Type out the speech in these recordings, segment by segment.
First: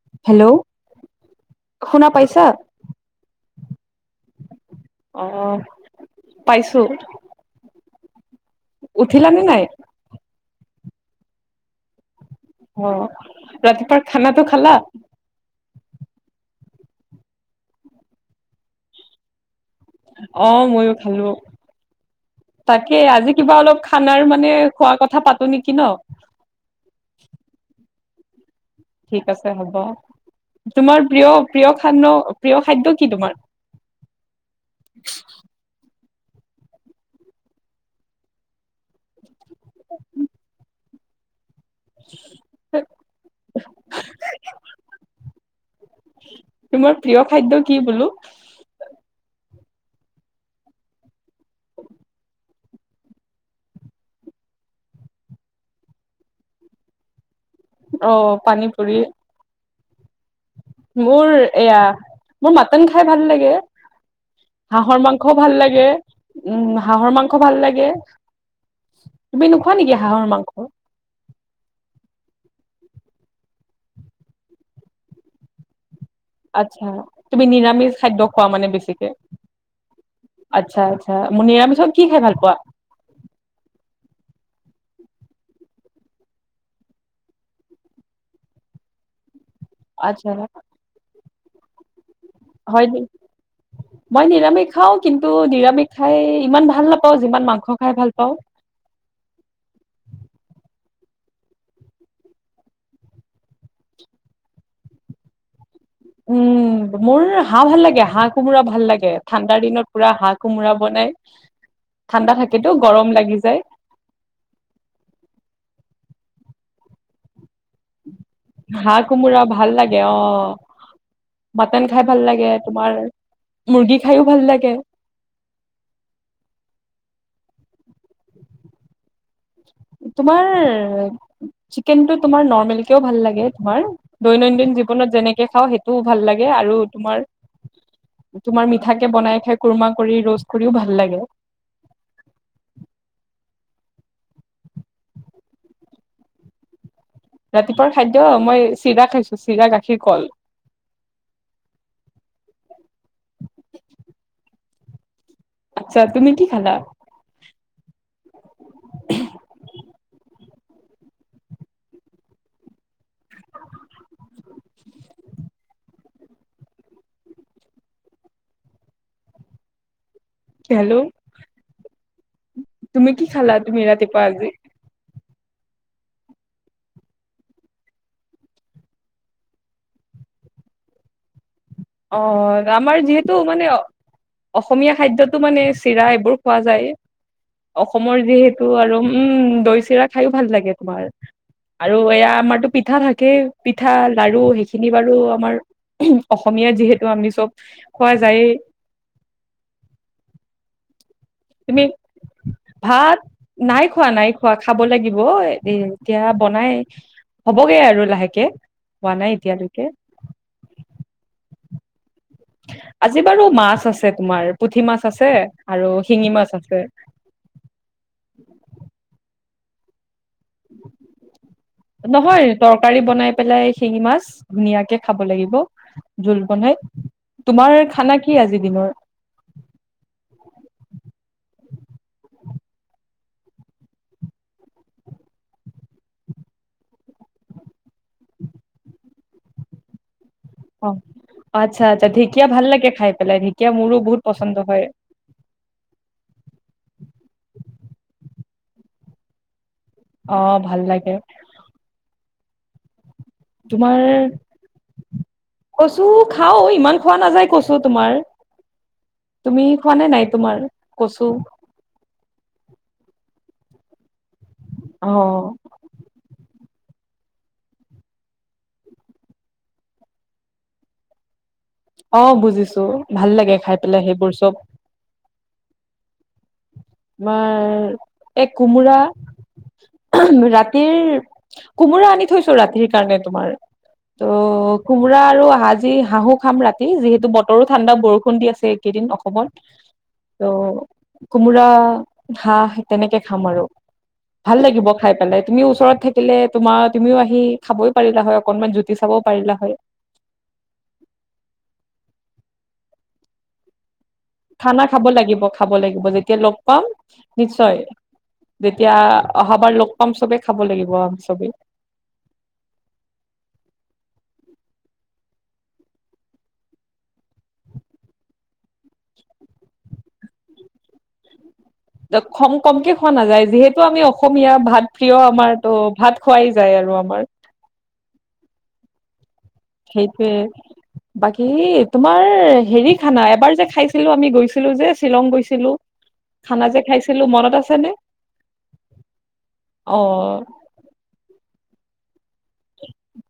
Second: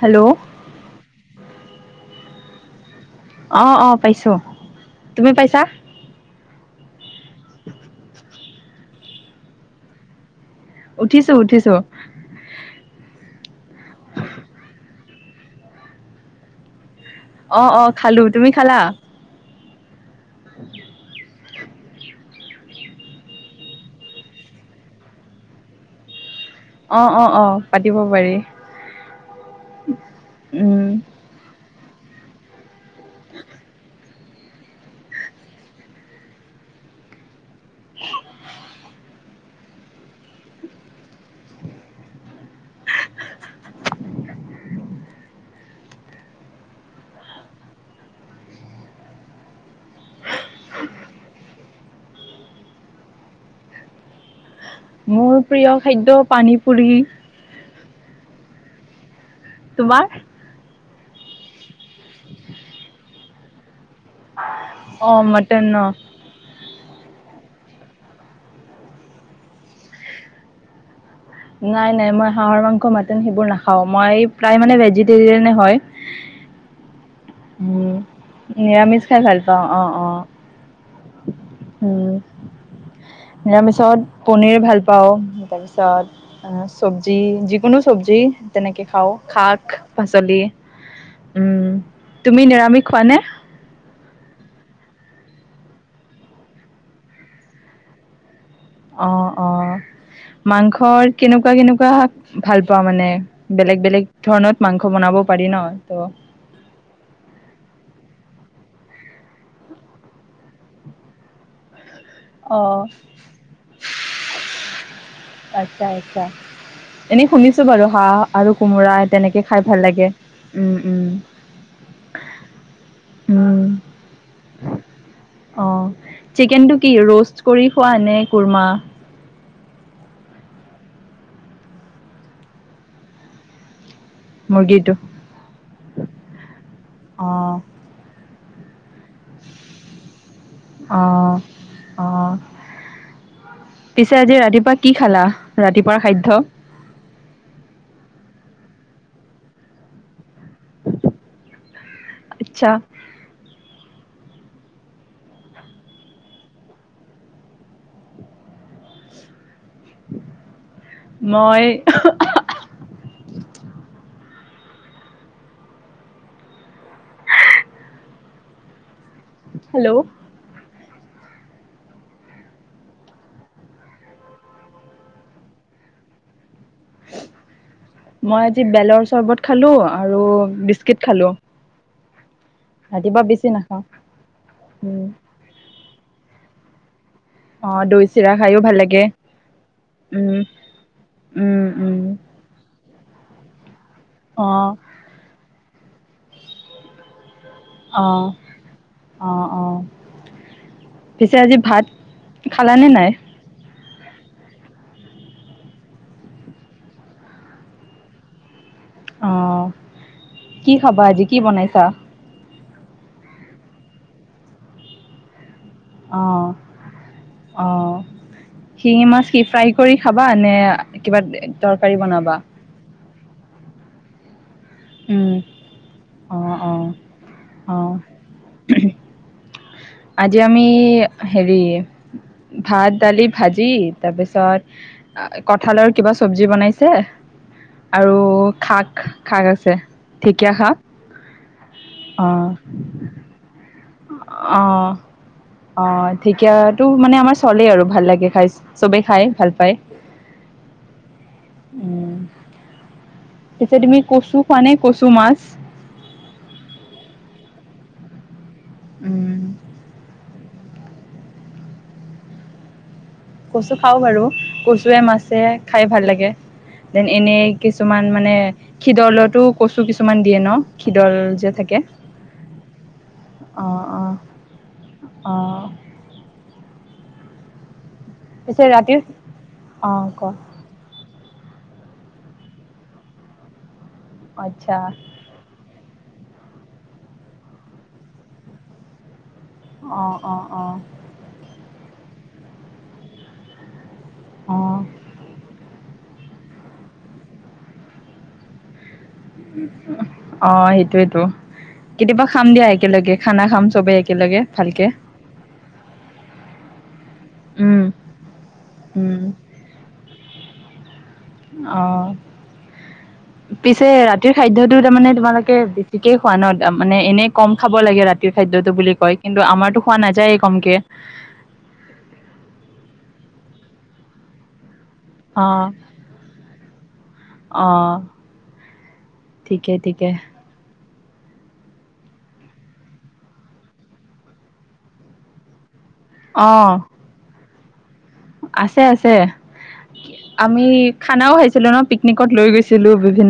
Hello শুনা পাইছা? অ', অ', পাইছোঁ। অ', পাইচ চো উঠিলা নে, নাই? উঠিছোঁ, উঠিছোঁ। অ', ৰাতিপুৱাৰ খানাটো খালা? অ', অ', খালোঁ, তুমি খালা? অ', ময়ো খালোঁ। তাকেই আজি কিবা অলপ খানাৰ মানে খোৱা কথা পাতো নেকি ন'। অ', অ', অ', পাত দিব পাৰি। ঠিক আছে হ'ব, উম তোমাৰ প্ৰিয় প্ৰিয় খান্ন প্ৰিয় খাদ্য কি তোমাৰ? [inaudible] [inaudible] তোমাৰ প্ৰিয় খাদ্য কি বোলো? মোৰ প্ৰিয় খাদ্য পানীপুৰি। অ', পানীপুৰি। তোমাৰ? মোৰ এয়া, মোৰ মাটন খাই ভাল লাগে। হাঁহৰ অ মাংসও ভাল মটন ন লাগে, উম, মাহ হাঁহৰ মাংস ভাল লাগে, তুমি নোখোৱা নেকি হাঁহৰ মাংস? নাই, নাই মই হাঁহৰ মাংস, মাটন সেইবোৰ নাখাও মই প্ৰায় মানে ভেজিটেৰিয়ানে হয়। আচ্ছা, তুমি উম নিৰামিষ খাদ্য খোৱা মানে নিৰামিষ বেছিকে, খাই ভাল পাওঁ অ অ আচ্ছা, আচ্ছা, নিৰামিষত উম কি খাই ভাল পোৱা? নিৰামিষত পনীৰ ভাল পাওঁ তাৰপিছত আ, চব্জি যিকোনো, চব্জি তেনেকে খাওঁ শাক আচ্ছা। পাচলি উম। তুমি নিৰামিষ হয় নি খোৱানে? মই নিৰামিষ খাওঁ, কিন্তু নিৰামিষ খাই ইমান ভাল নাপাওঁ, যিমান মাংস খাই ভাল পাওঁ। অ', অ', মাংসৰ কেনেকুৱা, কেনেকুৱা ভাল পোৱা মানে? বেলেগ, বেলেগ ধৰণত মাংস বনাব পাৰি ন? ত' উম, মোৰ হাঁহ ভাল লাগে হাঁহ, কোমোৰা ভাল লাগে, ঠাণ্ডাৰ দিনত পুৰা হাঁহ, কোমোৰা বনায়। ঠাণ্ডা থাকেতো, অ', গৰম লাগি যায়। আচ্ছা এনেই শুনিছোঁ বাৰু হাঁহ হাঁহ, কোমোৰা ভাল লাগে উম, অ', উম, মাটন খাই ভাল লাগে তোমাৰ উম, মুৰ্গী খায়ো ভাল লাগে। অ', চিকেনটো কি, ৰষ্ট কৰি খোৱানে কুৰমা? তোমাৰ চিকেনটো তোমাৰ নৰ্মেল কেয়ো ভাল লাগে তোমাৰ দৈনন্দিন মুৰ্গীটো? জীৱনত যেনেকে খাওঁ, সেইটোও ভাল লাগে আৰু তোমাৰ অ', তোমাৰ মিঠাকে বনাই খায়, কুৰমা কৰি ৰষ্ট কৰিও ভাল লাগে। অ', অ'। পিছে আজি ৰাতিপুৱা কি খালা ৰাতিপুৱাৰ খাধ্য? ৰাতিপুৱাৰ খাদ্য মই চিৰা খাইছোঁ, চিৰা, গাখীৰ, কল। আচ্ছা। আচ্ছা, তুমি কি খালা? [inaudible] মই [inaudible] হেল্ল'। হেল্ল', তুমি কি খালা তুমি ৰাতিপুৱা আজি? মই আজি বেলৰ চৰ্বত খালোঁ আৰু বিস্কিট খালোঁ। অ'। আমাৰ যিহেতু মানে অসমীয়া উম খাদ্যটো মানে চিৰা এইবোৰ পোৱা যায়ে। অ দৈ অসমৰ চিৰা খাইও যিহেতু ভাল আৰু লাগে উম, দৈ চিৰা খাইও উম ভাল লাগে তোমাৰ উম উম আৰু এয়া আমাৰটো পিঠা থাক কে পিঠা লাৰু অ সেইখিনি বাৰু আমাৰ অস য়াত যিহেতু আমি চব অ খোৱা যায়েই। অ অ পিছে আজি তুমি ভাত খালানে নাই? ভাত নাই খোৱা, নাই খোৱা, খাব লাগিব এ এতিয়া বনাই হ'বগে আৰু লাহেকে। হোৱা নাই অ' এতিয়ালৈকে কি খাবা? আজি কি বনাই- ছা? আজি বাৰু মাছ আছে তোমাৰ, পুঠি মাছ আছে আৰু অ শিঙি মাছ আছে। অ শিঙি মাছ কি ফ্ৰাই কৰি- খাবা নে' কিবা তৰকাৰী বনাবা? নহয় তৰকাৰী বনাই পেলাই শিঙি মাছ ধুনীয়াকে খাব উম লাগিব অ জোল অ বনাই অ তোমাৰ। খানা কি আজি দিনৰ? আজি আমি হেৰি ভাত, দালি, ভাজি তাৰপিছত কঠালৰ কিবা চব্জি বনাইছে আৰু খাক, খাক আছে। ঢেকীয়া শাক অ' আতচ্ছা আতচ্ছা অ ঢেঁকীয়া ভাল লাগে খাই পেলাই ঢেঁকীয়া মোৰো বহুত পচন্দ। হয় অ' অ' ঢেঁকীয়াটো মানে আমাৰ চলে আৰু ভাল লাগে। খাই, চবে খাই ভাল পায়। অ' ভাল লাগে। উম পিছে তুমি তোমাৰ কচু খোৱা নে কচু মাছ কচু খাওঁ, ইমান খোৱা নাযায় কচু- চু তোমাৰ। উম তুমি খোৱা নে নাই, তোমাৰ- কচু? কচু খাওঁ বাৰু কচুৱে অ মাছে খাই ভাল লাগে। দেন এনেই কিছুমান মানে খিদলতো কচু কিছুমান দিয়ে ন'? খিদল যে থা- অ' বুজিছো, ভাল লাগে খাই অ পেলাই সেইবোৰ চব। অ' তোমাৰ- এক পিছে কোমোৰা ৰাতিৰ অ' ক ৰাতিৰ- কোমোৰা আনি থৈছো ৰাতিৰ কাৰণে তোমাৰ। আচ্ছা তো' কোমোৰা আৰু হা- জি হাঁহো খাম ৰাতি। যিহেতু বতৰো ঠাণ্ডা বৰষুণ দি আছে এইকেইদিন অসমত। অ' কোমোৰা- হাঁহ, তেনেকে খাম আৰু। ভাল অ' লাগিব খাই পেলাই। তুমিও ওচৰত থাকি- থাকিলে তোমাৰ তুমিও আহি খাবই পাৰিলা হয় অকনমান জু- অ' সেইটোৱেইতো কেতিয়াবা- খাম দিয়া একেলগে, খানা খাম চবে এক খানা খাব লাগিব খাব লাগিব যেতিয়া লগ পাম নিশ্চয়, উম যেতিয়া উম অহাবাৰ লগ পাম চবে খাব লাগিব আমি চবেই। অ' পিছে ৰাতিৰ খাদ্যটো তামানে তোমালোকে বেছিকে খোৱা ন? মানে এনেই কম খাব লাগে ৰাতিৰ খাদ্যটো বুলি কয়, কিন্তু আমাৰতো খোৱা নাযায়ে কমকে। অ', খম, কমকে খোৱা নাযায়, যিহেতু আমি অসমীয়া ভাত প্ৰিয় আমাৰ অ' ত' ভাত খোৱাই যায় আৰু আমাৰ। অ' ঠিকে, ঠিকে। সেইটোয়ে বাকী তোমাৰ হেৰি খানা এবাৰ যে, খাইছিলোঁ আমি গৈছিলোঁ যে, শ্বিলং গৈছিলোঁ। খানা অ' যে, খাইছিলোঁ মনত আছ চেনে আছে, আছে আমি খানাও খাইছিলোঁ ন' পিক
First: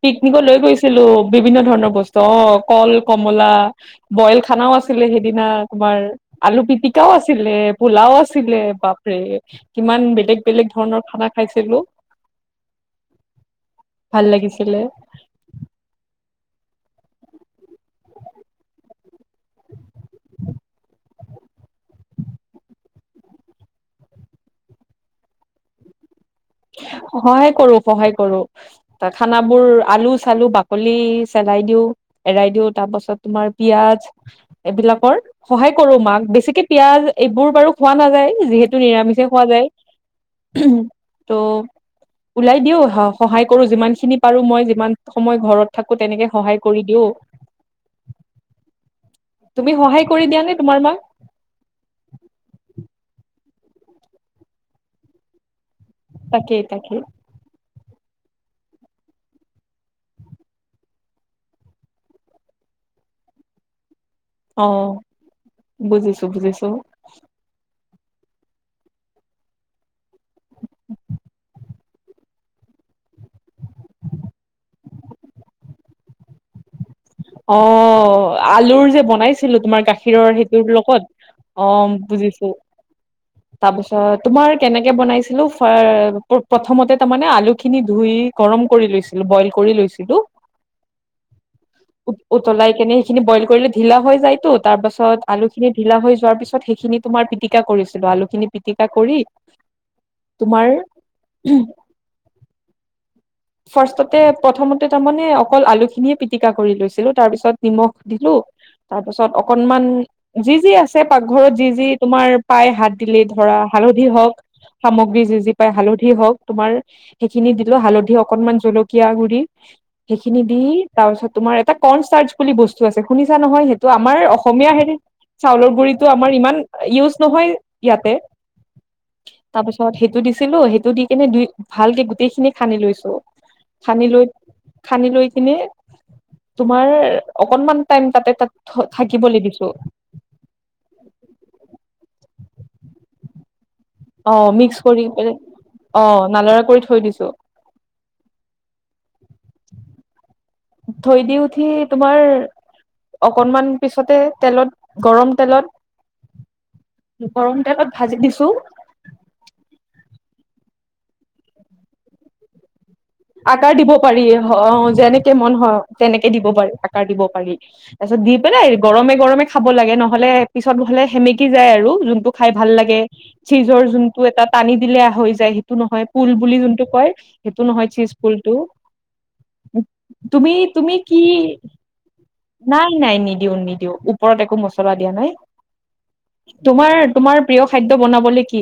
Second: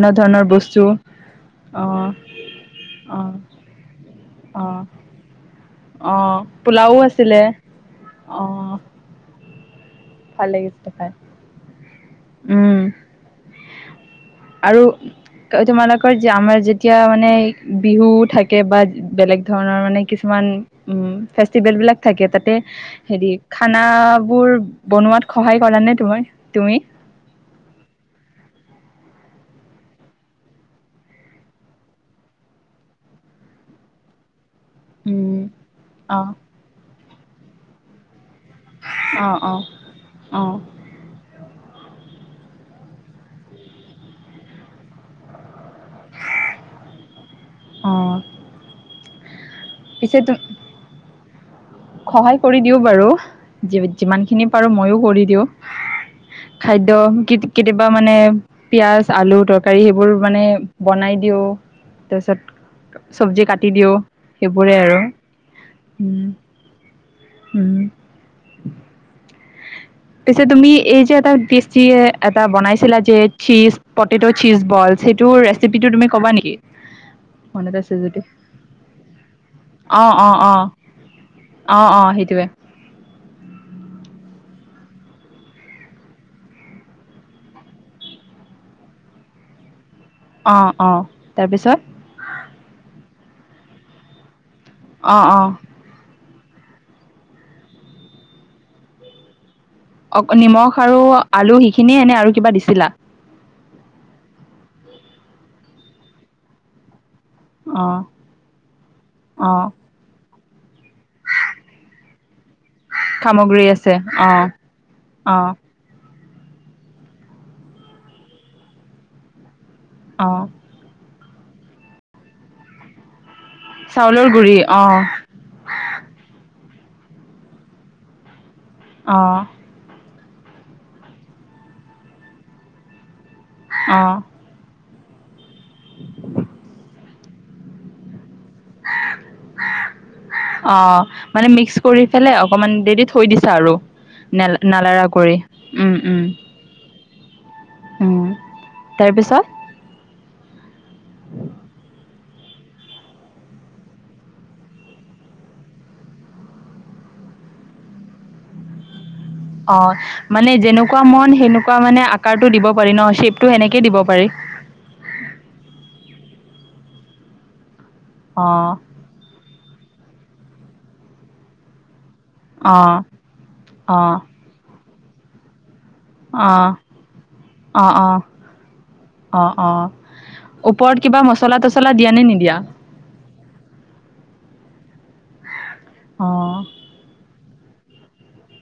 পিকনিকত লৈ গৈছিলোঁ বিভিন্ন ধৰণৰ অ' বস্তু, অ', কল, অ' কমলা, বইল খানাও অ' আছিলে, সেইদিনা তোমাৰ অ আলু পোলাও পিটিকাও আছিলে, পোলাও অ আছিলে, বাপৰে কিমান বেলেগ, ভাল বেলেগ লাগিছিলে ধৰণৰ খাই খানা খাইছিলোঁ। উম আৰু তোমালোকৰ যে, আমাৰ যেতিয়া মানে বিহু থাকে বা বেলেগ ধৰণৰ মানে কিছুমান উম, ফেষ্টিভেল বিলাক থাকে তাতে হেৰি খানাবোৰ বনোৱাত সহায় কৰা নে তোমাৰ? তুমি সহায় কৰোঁ, সহায় কৰোঁ খানা বোৰ আলু চালো বাকলি চেলাই দিওঁ, এৰাই দিওঁ তাৰপাছত তোমাৰ পিঁয়াজ এইবিলাকৰ উম সহায় কৰোঁ, অ মাক বেছিকে পিয়াঁজ এইবোৰ বাৰু খোৱা নাযায়। যিহেতু অ নিৰামিষে খোৱা অ অ যায়। ত' ওলাই দিওঁ সহায় কৰোঁ যিমানখিনি পাৰোঁ মই যিমান সময় ঘৰত থাকো তেনেকে সহায় কৰি দিওঁ। অ তুমি সহায় পিছে কৰি দিয়া নে তোমাৰ মাক? সহায় কৰি দিওঁ বাৰু যিমান খিনি পাৰোঁ ময়ো কৰি দিওঁ। তাকেই খাদ্য তাকেই কি কেতিয়াবা মানে পিঁয়াজ, আলু, তৰকাৰী সেইবোৰ মানে বনাই দিওঁ তাৰপিছত চব্জি কাটি দিওঁ। সেইবোৰে আৰু অ', উম, বুজিছোঁ, বুজিছোঁ। পিছে তুমি এই যে এটা এটা বনাইছিলা যে চীজ পটেটো, চীজ বল সেইটো ৰেচিপিটো তুমি ক'বা নেকি? মনত আছে যদি অ', আলুৰ যে বনাইছিলো তোমাৰ অ অ গাখীৰৰ অ সেইটোৰ লগত। অ', বুজিছোঁ তাৰপিছত তোমাৰ কেনেকে বনাইছিলো ফাৰ প্ৰথমতে তাৰমানে আলুখিনি ধুই গৰম কৰি লৈছিল ব'ইল কৰি লৈছিলো। অ', অ', তাৰপিছত? উ-উতলাই কেনে সেইখিনি ব'ইল কৰিলে ঢিলা হৈ যায়টো। তাৰ অ পাছত অ আলু খিনি ঢিলা হৈ যোৱাৰ পিছত সেইখিনি তোমাৰ পিটিকা কৰিছিলো, আলু খিনি পিটিকা কৰি। অকল তোমাৰ নিমখ আৰু আলু সিখিনিয়ে নে, আৰু কিবা দিছিলা? ফাৰ্ষ্টতে প্ৰথমতে তাৰমানে অকল আলুখিনিয়ে পিটিকা কৰি লৈছিলো। তাৰ পিছত অ নিমখ দিলো, তাৰ পিছত অ অকনমান জি জি আছে পাকঘৰত যি যি তোমাৰ পাই হাত দিলে ধৰা সামগ্ৰী আছে হালধি হওঁক সামগ্ৰী অ যি অ যি পাই হালধি হওঁক। তোমাৰ সেইখিনি দিলে হালধি অকনমান জলকীয়া গুৰি অ সেইখিনি দি তাৰপিছত তোমাৰ এটা কনচাৰ্চ বুলি বস্তু আছে শুনি ছা নহয় সেইটো আমাৰ চাউলৰ গুৰি অসমীয়া অ হেৰিত চাউলৰ গুৰিতো আমাৰ ইমান ইউজ নহয় ইয়াতে অ তাৰপিছত সেইটো দি ছিলো সেইটো দি কিনে দুই ভালকে গোটেই খিনি সানি লৈছো। অ সানি লৈ সানিলৈ এনে তোমাৰ অকনমান টাইম তাতে তাত থাকিবলৈ দিছো অ, মানে মিক্স কৰি পেলাই অক অকমান দেৰি থৈ দিছা আৰু। অ, নেল মিক্স নালাৰা কৰি পেনে উম অ উম নালৰা কৰি থৈ দিছ ত উম তাৰপিছত, থৈ দি উঠি তোমাৰ অকনমান পিছতে তেলত গৰম তেলত গৰম তেলত ভাজি দিছো। অ মানে যেনেকুৱা মন সেনেকুৱা মানে আকাৰটো দিব পাৰি ন শ্বেপটো আকাৰ সেনেকে দিব পাৰি, অ-অ যেনেকে মন হ তেনেকে দিব পাৰি আকাৰ দিব পাৰি, তাৰ পিছত দি অ পেলাই গৰমে-গৰমে খাব লাগে নহ'লে পিছত হলে সেমেকি যায়, আৰু যোন টো খাই ভাল অ লাগে চিজৰ অ অ জোনটো এটা টানি দিলা হৈ যায় হি টো নহয় পুল বুলি যোনটো অ কয়, সেইটো নহয় চিচ অ পুলটো অ অ তুমি-তুমি ওপৰত কি কিবা মছলা তছলা দিয়া নে নিদিয়া নাই-নাই নিদিওঁ নিদিওঁ ওপৰত একো মছলা দিয়া নাই। অ তোমাৰ, তোমাৰ প্ৰিয় খাদ্য বনাবলে কি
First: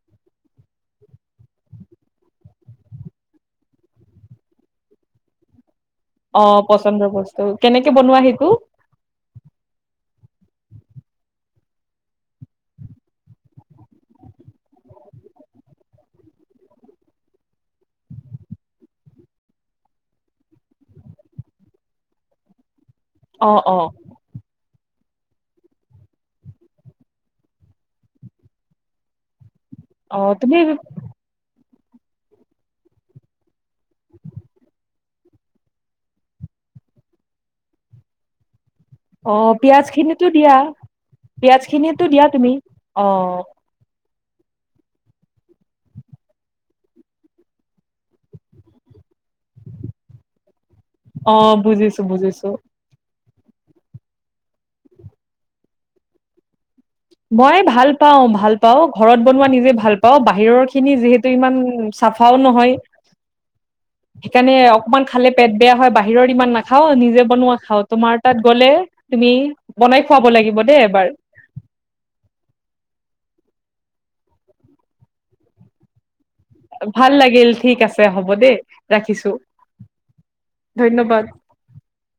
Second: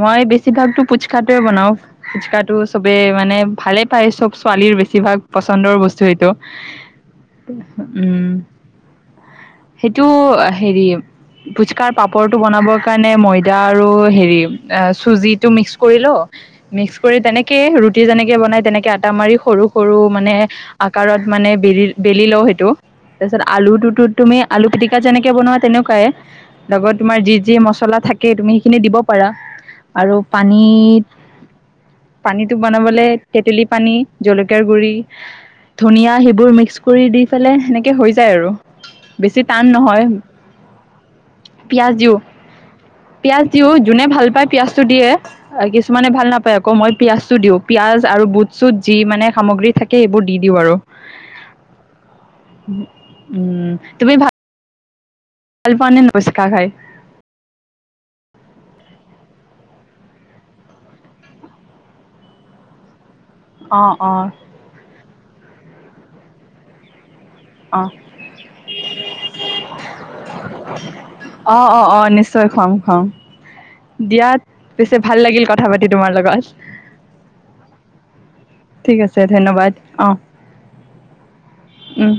মই বেছিভাগটো পুচকাটোৱে বনাওঁ। ফুচকাটো চবে মানে ভালে পায়, চব ছোৱালীৰ বেছিভাগ পচন্দৰ বস্ চ' সেইটো অ পচন্দৰ বস্তু কেনেকে বনোৱা উম, সেইটো সেইটো হেৰি ফুচকাৰ পাপৰটো বনাবৰ কাৰণে ময়দা আৰু হেৰি অ', চুজিটো মিক্স কৰি ল' মিক্স কৰি তেনেকে ৰুটি যেনেকে বনাই তেনেকে আটা মাৰি সৰু সৰু মানে আকাৰত মানে বেলি বেলি লওঁ সেইটো। তাৰপিছত অ অ আলুটোতো তুমি আলু পিটিক তা যেনেকে বনোৱা তেনেকুৱাই লগত তোমাৰ যি যি মছলা থাকে, তুমি সেইখিনি দিব পাৰা। আৰু অ তুমি পানীত পানীটো বনাবলে তেতেলী পানী, জলকীয়াৰ গুৰি, ধনিয়া সেইবোৰ মিক্স কৰি দি পেলাই সেনেকে হৈ যায় আৰু। বেছি অ', টান নহয় পিয়াঁজখিনিটো দিয়া, পিঁয়াজ পিয়াঁজখিনিটো দিওঁ দিয়া তুমি অ'। পিয়াঁজটো দিয়ে, কিছুমানে ভাল নাপায় আকৌ মই পিয়াঁজটো দিওঁ, পিয়াঁজ আৰু বুট চুট যি মানে সামগ্ৰী থাকে এইবোৰ দি দিওঁ আৰু। অ বুজিছো বুজিছো উম, তুমি ভাত ভালপোৱেনে ফুচকা খাই? মই ভাল পাওঁ, ভাল পাওঁ, ঘৰত বনোৱা নিজে ভাল পাওঁ, বাহিৰৰ খিনি যিহেতু ইমান চাফাও নহয়। অঁ অঁ সেইকাৰণে অকমান খালে পেট বেয়া হয়, বাহিৰৰ ইমান নাখাও নিজে বনোৱা খাওঁ, অঁ তোমাৰ তাত গ'লে তুমি বনাই খুৱাব লাগিব দেই এবাৰ। অঁ অঁ অঁ নিশ্চয় খুৱাম, খুৱাম দিয়াত পিছে ভাল লাগিল কথা পাতি তোমাৰ লগত। ভাল লাগিল, ঠিক আছে হ'ব। দেই ঠিক আছে, ৰাখিছো ধন্যবাদ, অ', ধন্যবাদ। উম।